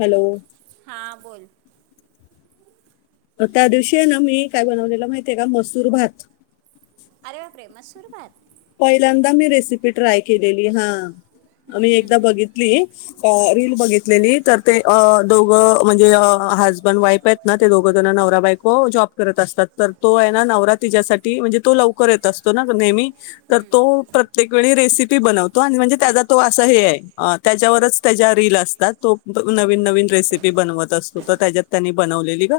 Hello हा बोल त्या दिवशी हे ना, मी काय बनवलेला माहिती आहे का? मसूर भात. आरे बाप रे मसूर भात? पहिल्यांदा मी रेसिपी ट्राय केलेली हा. हम्म, मी एकदा हम्म, बघितली, रील बघितलेली तर अ दोघं म्हणजे हाजबंड वाईफ आहेत ना ते दोघंजण नवरा बायको जॉब करत असतात. तर तो आहे ना नवरा तीच्यासाठी, म्हणजे तो लवकर येत असतो ना नेहमी तर तो प्रत्येक वेळी रेसिपी बनवतो आणि म्हणजे त्येजा तो आसा हे हाय अ हम्म, त्याच्यावरच तेज्या रिल असतात तो ब नवीन, नवीन रेसिपी बनवत असतो तं तेज्यात त्यांनी बनवलेली गं.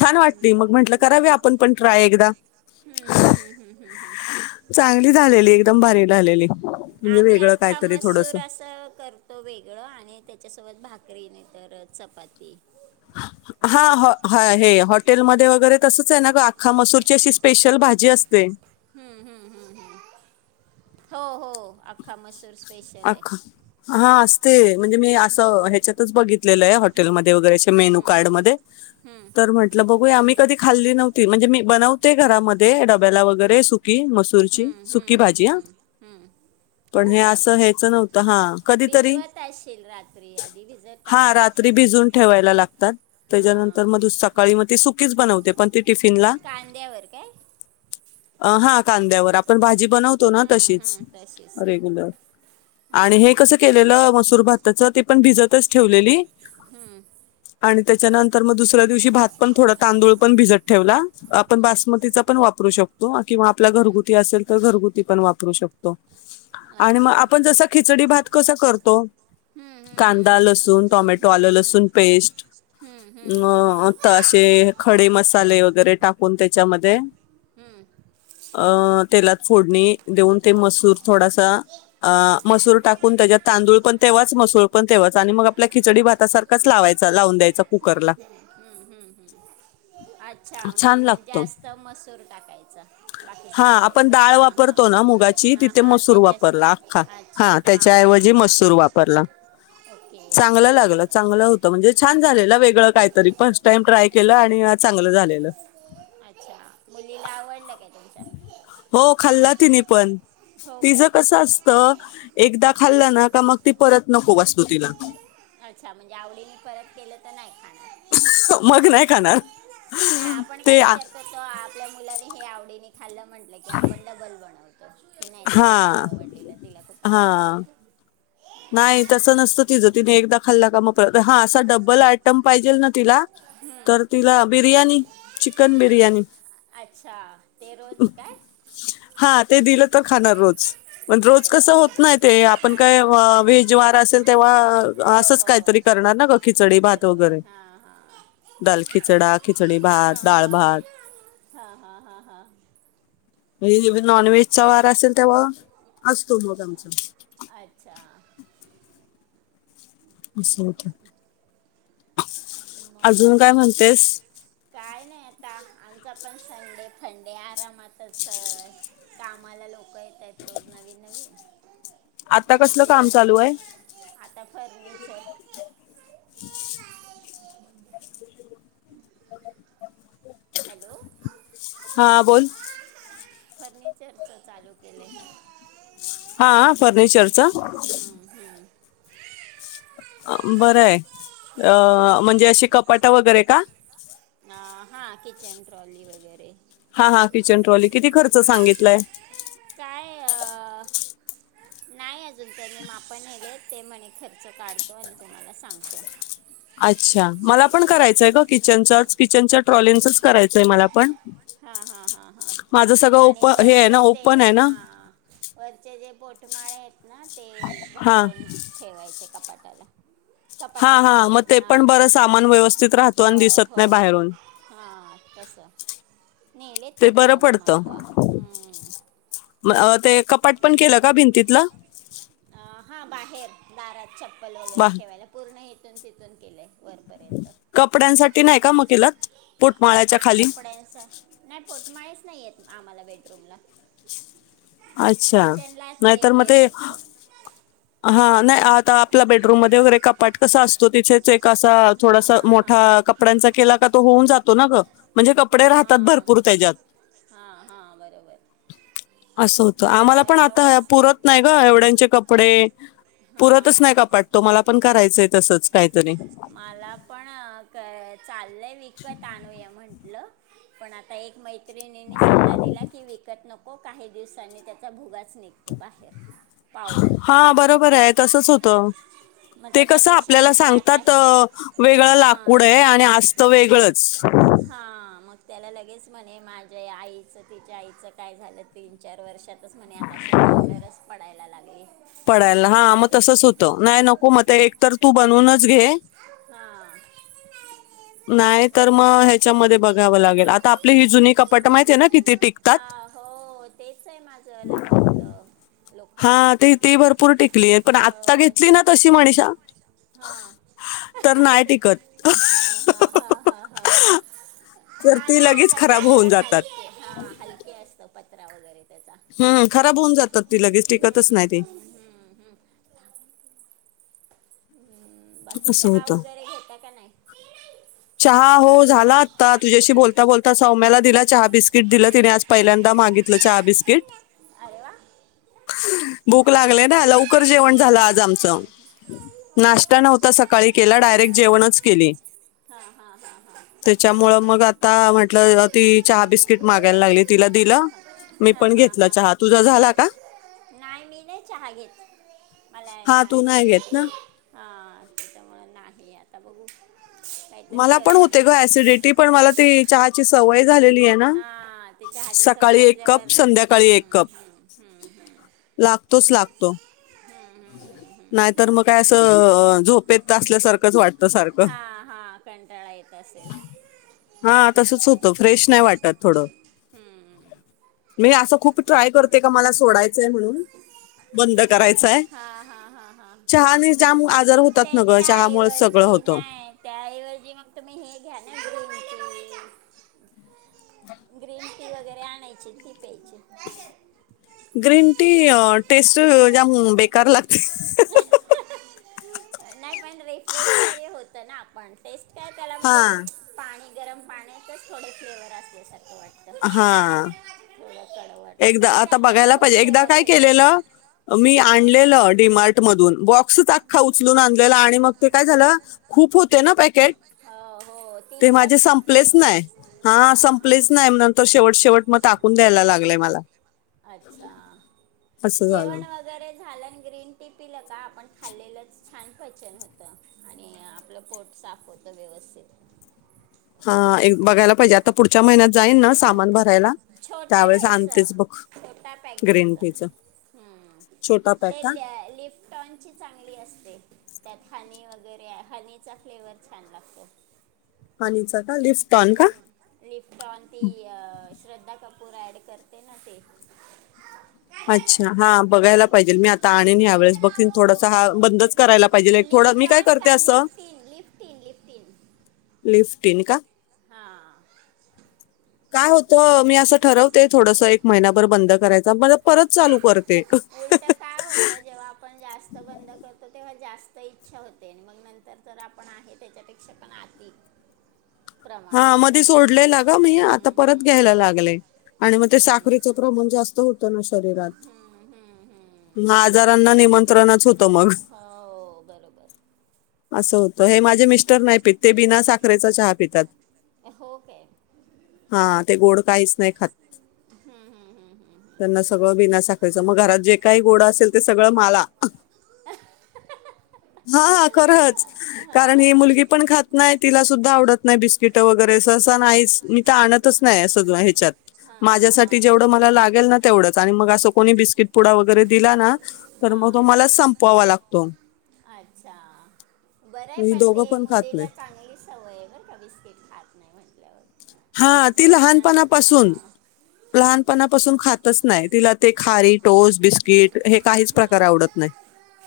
छान वाटली मगं म्हंटलं करावी आपण पण ट्राय एकदा. हम्म, हम्म, हम्म, हम्म हम्म चांगली झालेली एकदम भारी लालेली. आम्ही आख्खा मसूर असं कर तो वेगळ आणि त्याच्यासोबत भाकरी नाही तर चपाती [inaudible] हा हॉ हे हॉटेलमध्ये वगैरे तसंच आहे ना गं आख्खा मसूरची अशी स्पेशल भाजी असते. हम्म, हम्म, हम्म, हम्म हो हो आख्खा मसूर स्पेशल हाय अख्खा हा असते म्हणजे मी हम्म, असं ह्याच्यातच बघितलेलंय हॉटेलमध्ये वगैरे असे हम्म, मेनू कार्ड हम्म, मध्ये हम्म, तर म्हटलं बघूया आम्ही कधी खाल्ली नव्हती, म्हणजे मी बनवते घरामध्ये डब्याला वगैरे सु की मसूरची हम्म, हम्म, सुकी हम्म, भाजी हां. हम्म, हम्म. पण हो हे काय असं हेच नव्हतं हां कधीतरी, भिजवत असशील रात्री आधी भिजत हा टाकत असशील रात्री भिजवून ठेवायला लागतात. त्याच्यानंतर हां मग दु सकाळी मग ती सुकीच बनवते पण ती टिफिनला कांद्यावर काय? अ हा कांद्यावर आपण भाजी बनवतो ना हम्म, तशीच. हम्म, तशीच सेम रेग्युलर आणि हे कसं हम्म केलेलं मसूर भाताच ते पण भिजतच ठेवलेली हम्म. आणि त्याच्यानंतर मग दुसऱ्या दिवशी भात पण थोडा तांदूळ पण भिजत ठेवला. आपण बासमतीचा पण वापरू शकतो किंवा आपला घरगुती आसेल तर घरगुती पण वापरू शकतो. आणि म अच्छा आपण जस खिचडी भात कसा करतो? कांदा, लसूण, टोमॅटो, आलं लसूण पेस्ट हम्म. म अ त असे खडे मसाले वगैरे टाकून त्याच्यामध्ये अ तेलात फोडणी देऊन ते मसूर थोडासा अ मसूर टाकून त्येज्यात तांदूळ पण तेव्हाच मसूर पण तेव्हाच आणि मग आपल्या खिचडी भातासारख कच लावायचा लावून द्यायचा कुकरला. हम्म, हम्म, हम्म आच्छा छान म्हणजे लागतो जास्त मसूर टाकायचा बाकी सगळं हे करून हां हां. मूगाची हां तिथे हां मसूर त्याच्याशी वापरला आख्खा अच्छा हा हां त्याच्या हां ऐवजी हां मसूर वापरला. ओके. ला लागला चांगला होता म्हणजे छान झालेला वेगळं काहीतरी फस्ट टाईम ट्राय केलं आणि चांगलं झालेल. आच्छा मुलीला आवडलं काय? तुमच्या हो खाल्ला तिने पण हो तिझ काय कस असं त एकदा खाल्लं ना का मग ती परत नको वासतो तिला. अच्छा म्हणजे आवडीने परत केलं तर नाही खाणार. ये मग ये नाही खाणार नाआपण काय ते आ- विचार [inaudible] तर तो आपल्या मुलानी हे आवडीने खाल्लं म्हटलं की आपण डबल बनवतो. की नाही हा त्याला खूप आवडलेलं तिला खूप हा आवडलेलं. नाही तसं नसतं तिचं तिने एकदा खाल्ला हा असा डबल आयटम पाहिजेल ना तिला, तर हं. तिला बिर्याणी चिकन बिर्याणी. अच्छा ते रोज काय- हा ते दिलं तर खाणार रोज, पण रोज अरे वा कस होत नाही ते आपण हां हां कसं व्हेज वार असेल तेव्हा हो असंच हो काहीतरी करणार ना ग खिचडी भात वगैरे हा हा हा दाल खिचडा, खिचडी भात, डाळ भात, हा हा हा हा मग एरव्ही नॉन व्हेजचा वारा असेल तेव्हा असतो मग रोज आमचा. अच्छा! असतं. मग अजून- काय नाही आता आमचा पण संडे फंडे आरामातच कामाला लोकं येत आहेत रोज नवीन नवीन, आता अ, कसलं काम जेवण चालू आहे. आता फर्निचर दे. हॅलो! हा बोल फर्निचरचं चालू केलय. हा फर्निचरच! हम्म हम्म बरं आहे. अ म्हणजे, अशी कपाट वगैरे का? हां किचन ट्रॉली वगैरे हा हा किचन ट्रॉली किती खर्च सांगितलाय. काय अ.. नाही अजून त्यांनी माप नेले ते म्हणे खर्च काढतो आणि तुम्हाला सांगतो. अच्छा मला पण करायचंय तपासणी ग करत किचनच्या आहे किचनच्या ट्रॉलींचच करायचंय मला पण. हा हा हा हा माझं सगळं ओप आणि हे आहे ना वरचे ते, ते ओपन आहे ना हा वरचे जे पोठमाळे आहेत ना ते हा झाकून ठेवायचे कपाटाला. हा कपाट्यासारखे मग ते हा पण बरं तस सामान व्यवस्थित राहतो हो आणि दिसत हो. नाही बाहेरून हा तस नेले ते त्यांनी बरं आज पडतं माप हम्म. ते कपाट पण केलं का भिंतीतल. आ हा बाहेर दारात चप्पल वा वगैरे ठेवायला. पूर्ण हिथून तिथून केलं आहे वरपर्यंत. कपड्यांसाठी नाही का मग केलात पोटमाळ्याच्या खाली. त्याश आहे. नाही पोट माळच नाहीत हेत आम्हाला बेडरूमला. अच्छा किचनलाच नाहीतर एक मग आहे ते. फक्त हा नाही आता आपल्या बेडरूम मध्ये वगैरे कपाट कस असतो तिथे. एकअसा हां थोडासा हां मोठा हां हां कपड्यांचा केला का तो होऊन जातो ना ग. म्हणजे कपडे राहतात भरपूर त्याच्यात. हा हा बरोबर. असं होतं आम्हाला पण आता करावंच पुरत नाही ग एवढ्यांचे कपडे पुरतच नाही हां कपाट. तो मला पण करायचंय हे तसंच काहीतरी. मला पण काय चाललय विकत आणुया म्हंटलं. पण आता एक मै. मैत्रिणींनी सल्ला दिला की विकत नको काही दिवसांनी त्याचा भुगाच निघ. हा बरोबर आहे तसच होतं. मग ते कसं त्याच्यापेक्षा आपल्याला म्हणते आता सांगतात हे म वेगळं लाकूड हां आहे आणि असत वेगळंच. हा मग त्याला लगेच म्हणे माझ्या आईचं तिच्या आईचं काय झालं तीन चार वर्षांत. तेच म्हणे आता अशी पावडरच पडायला लागली. पडायला हा मग तसच होत नाही नको मग एक तर तू बनवूनच घे. हा आले म्हणालेत. नाही तर मग ह्याच्यामध्ये बघावं लागेल आता आपली ही जुनी कपाट माहती आहे ना किती टिक. हा हो तेच आहे माझं लग्नातलं. हा लोखंडी ते ती भरपूर टिकली पण हो आत्ता घेतली ना तशी मनिषा. हा अहा अहा हा हा हा हा हा हा. तर हा ती नाही लगेच आताचे खराब वर होऊन जातात हक हा हलके असत पत्र वगैरे. त्याचा हम्म खराब होऊन जातात ती लगेच हम्मम् टिकतच नाही हम्म ती हम्म हम्म. ह् बाकी असं चहा होतं वगैरे घेता का नाही. चहा हो झाला आता तुझ्याशी बोलता बोलता सौम्याला दिला चहा बिस्किट दिलं तिने आज. पहिल्यांदा मागितलं चहा बिस्किट. अरे वा. ग भूक लागली ना लवकर जेवण झालं आज हम्म, आमचं. हम्म. नाश्ता नव्हता सकाळी केला डायरेक्ट जेवणच केले. हा हा हा. हा त्याच्यामुळे मग आता. आता म्हंटलं ती चहा बिस्किट मागायला लागली. तिला दिलं मी हा पण हा घेतला हा चहा तुझा झाला का. नाही मी नाही चहा घेत मला हा तू नाही घेत ऍसिडिटी. ना हा त्यांच्यामुळे नाही आता बघू. काहीतरी मला पण करू होते आम्ही ग ऍसिडिटी पण मला ती चहाची सवय झालेली आहे ना. हा त्या चहाची सवय सकाळी एक असल्यामुळे कप संध्याकाळी हम्म एक कप हम्म हम्म हम्म. लागतोच लागतो. हम्म, हम्म, हम्म, हम्म. नाहीतर मग काय असं झोपेत असल्यासारखंच वाटतं सारखं. हा हा कंटाळा येत असेल. हा तसच होतं फ्रेश नाही वाटत थोडं. हम्म. मी असं खूप- ट्राय करते का मला सोडायचंय म्हणून, बंद करायचंय. हा हा हा हा चहाने जाम आजार होतात न गं, चहामुळे सगळं त्याच्याऐवजी होतं. नाही त्याऐवजी मग तुम्ही हे घ्या ना ग्रीन टी- [inaudible] ग्रीन टी वगैरे आणायची, ती प्यायची. ग्रीन टी टेस्ट जाम बेकार लागते ह ह ह ह, नाही पण रिफ्रेश तरी होतं ना आपण. टेस्ट काय त्याला हा म्हणजे पाणी गरम पाण्यातच थोडं फ्लेवर असल्यासारखं वाटतं. हा थोडा कडवट. असं एकदा पण आता त्यात पण बघायला खूप पाहिजे. एकदा फ्लेवर काय भेटतात केलेलं, मी हां आणलेलं- डी मार्ट मधून. बॉक्सच अख्खा उचलून आणलेला आणि मग ते काय झालं खूप होते पॅक- केट, हो हो ते तीस माझे असतात ते संपलेच नाही. हा हां हां संपलेच नाही ना- तर शेवट शेवट मग टाकून द्यायला लागलंय मला. अच्छा. असं झालं जेवण वगैरे- झालं आणि ग्रीन टी पिलं का आपण खाल्लेलं छान पचन होतं आणि आपलं पोट साफ होत. व्यवस्थित हा एक बघायला पाहिजे, आता पुढच्या महिन्यात जाईन ना सामान भरायला- छोट त्यावेळेस घ्यायचं. आणतेच बघ छोटा पॅक ग्रीन घ्यायचं. टीचं हम्म. छोटा पॅक ते का ल्या लिफ- टनची चांगली असते, त्यात हनी वगैरे हनीचा फ्लेवर छान लागतो. हनीचा का? लिफ- हम्म लिफ्टन ती श्रद्धा कपूर ॲड करते ना ते. अच्छा हा बघायला पाहिजे, मी आता आणेन ह्यावेळेस, बघतीन थोडसा हा बंदच करायला पाहिजेल एक- थोडं, मी काय करते असं- ती लिफ्टीन लिफ्टीन. लिफ्टीन का? हा. काय होत मी असं ठरवते थोडस एक महिनाभर बंद करायचा पण मग- परत चालू करते. उलट काय होतं जेव्हा आपण जास्त बंद करतो तेव्हा जास्त इ- ईच्छा होते आणि मग नंतर तर आपण आहे त्याच्यापेक्षा पण अती- हा मध्ये सोडलेला ग हम्म, मी आता हम्म, परत हम्म, घ्यायला लागले. आणि मग ते साखरचं प्रमाण जास्त होत- शरीरात. हम्म, हम्म, हम्म, हम्म. मग आजारांना निमंत्रणच होत- हो बरोबर. असं होतं. हे माझे मिस्टर नाही पित, ते बिना साखरेचा चहा पितात. हो काय. हा ते गोड काहीच नाही खात. हम् हम् हम्. त्यांना सगळं बिना साखरेचं. मग घरात जे काही गोडं असेल ते सगळं माला. हा हा खरंच, हा, कारण हा, ही हा. मुलगी पण खात नाही. तिला सुद्धा आवडत नाही बिस्किट वगैरे सहसा नाहीच, मी तर आणतच नाही असं- आपला ह्याच्यात हा, हा, हा, माझ्यासाठी हा. जेवढं मला लागेल ना तेवढंच आणि मग अस कोणी बिस्किट पुडा वगैरे दिला ना तर हा. मग मला संपवावा लागतो अच्छा बरं हाय ही पण दोघं ते खात नाही. मुलीला चांगली सवय हाय बर का बिस्किट खात नाही म्हटल्यावर हा नाही तर ती पोरांना लहानपणापासून हां लहानपणापासून खातच नाही तिला ते खारी टोस्ट बिस्किट हे काहीच हा प्रकार आवडत हा नाही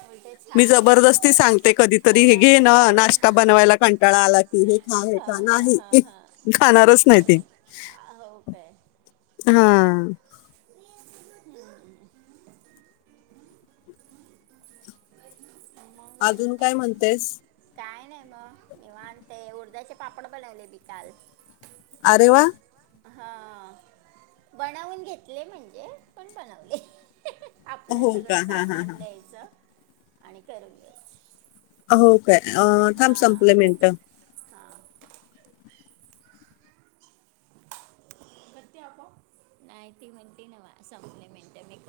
उलटे मी छान आहे जबरदस्ती सांगते कधीतरी हे घे पोरांचं ना जाऊ दे नाश्ता बनवायला हा कंटाळा आला कि हे खा हे खा हा हा नाही हा खाणारच नाही ती आ हो काय हा [unintelligible] मग अजून काय म्हणतेस काय नाही म निवांत आहे ते उडदाचे पापड बनवले बी कालच अरे वा हा बनवून घेतले म्हणजे पण बनवले आपलं हो का सगळं हा हा सामान हा द्यायचं आणि करून घ्यायच हो काय अ थांब संपले मिनटं हा करती आपोआप नाही ती म्हटली नवं संपली मिनट मी करते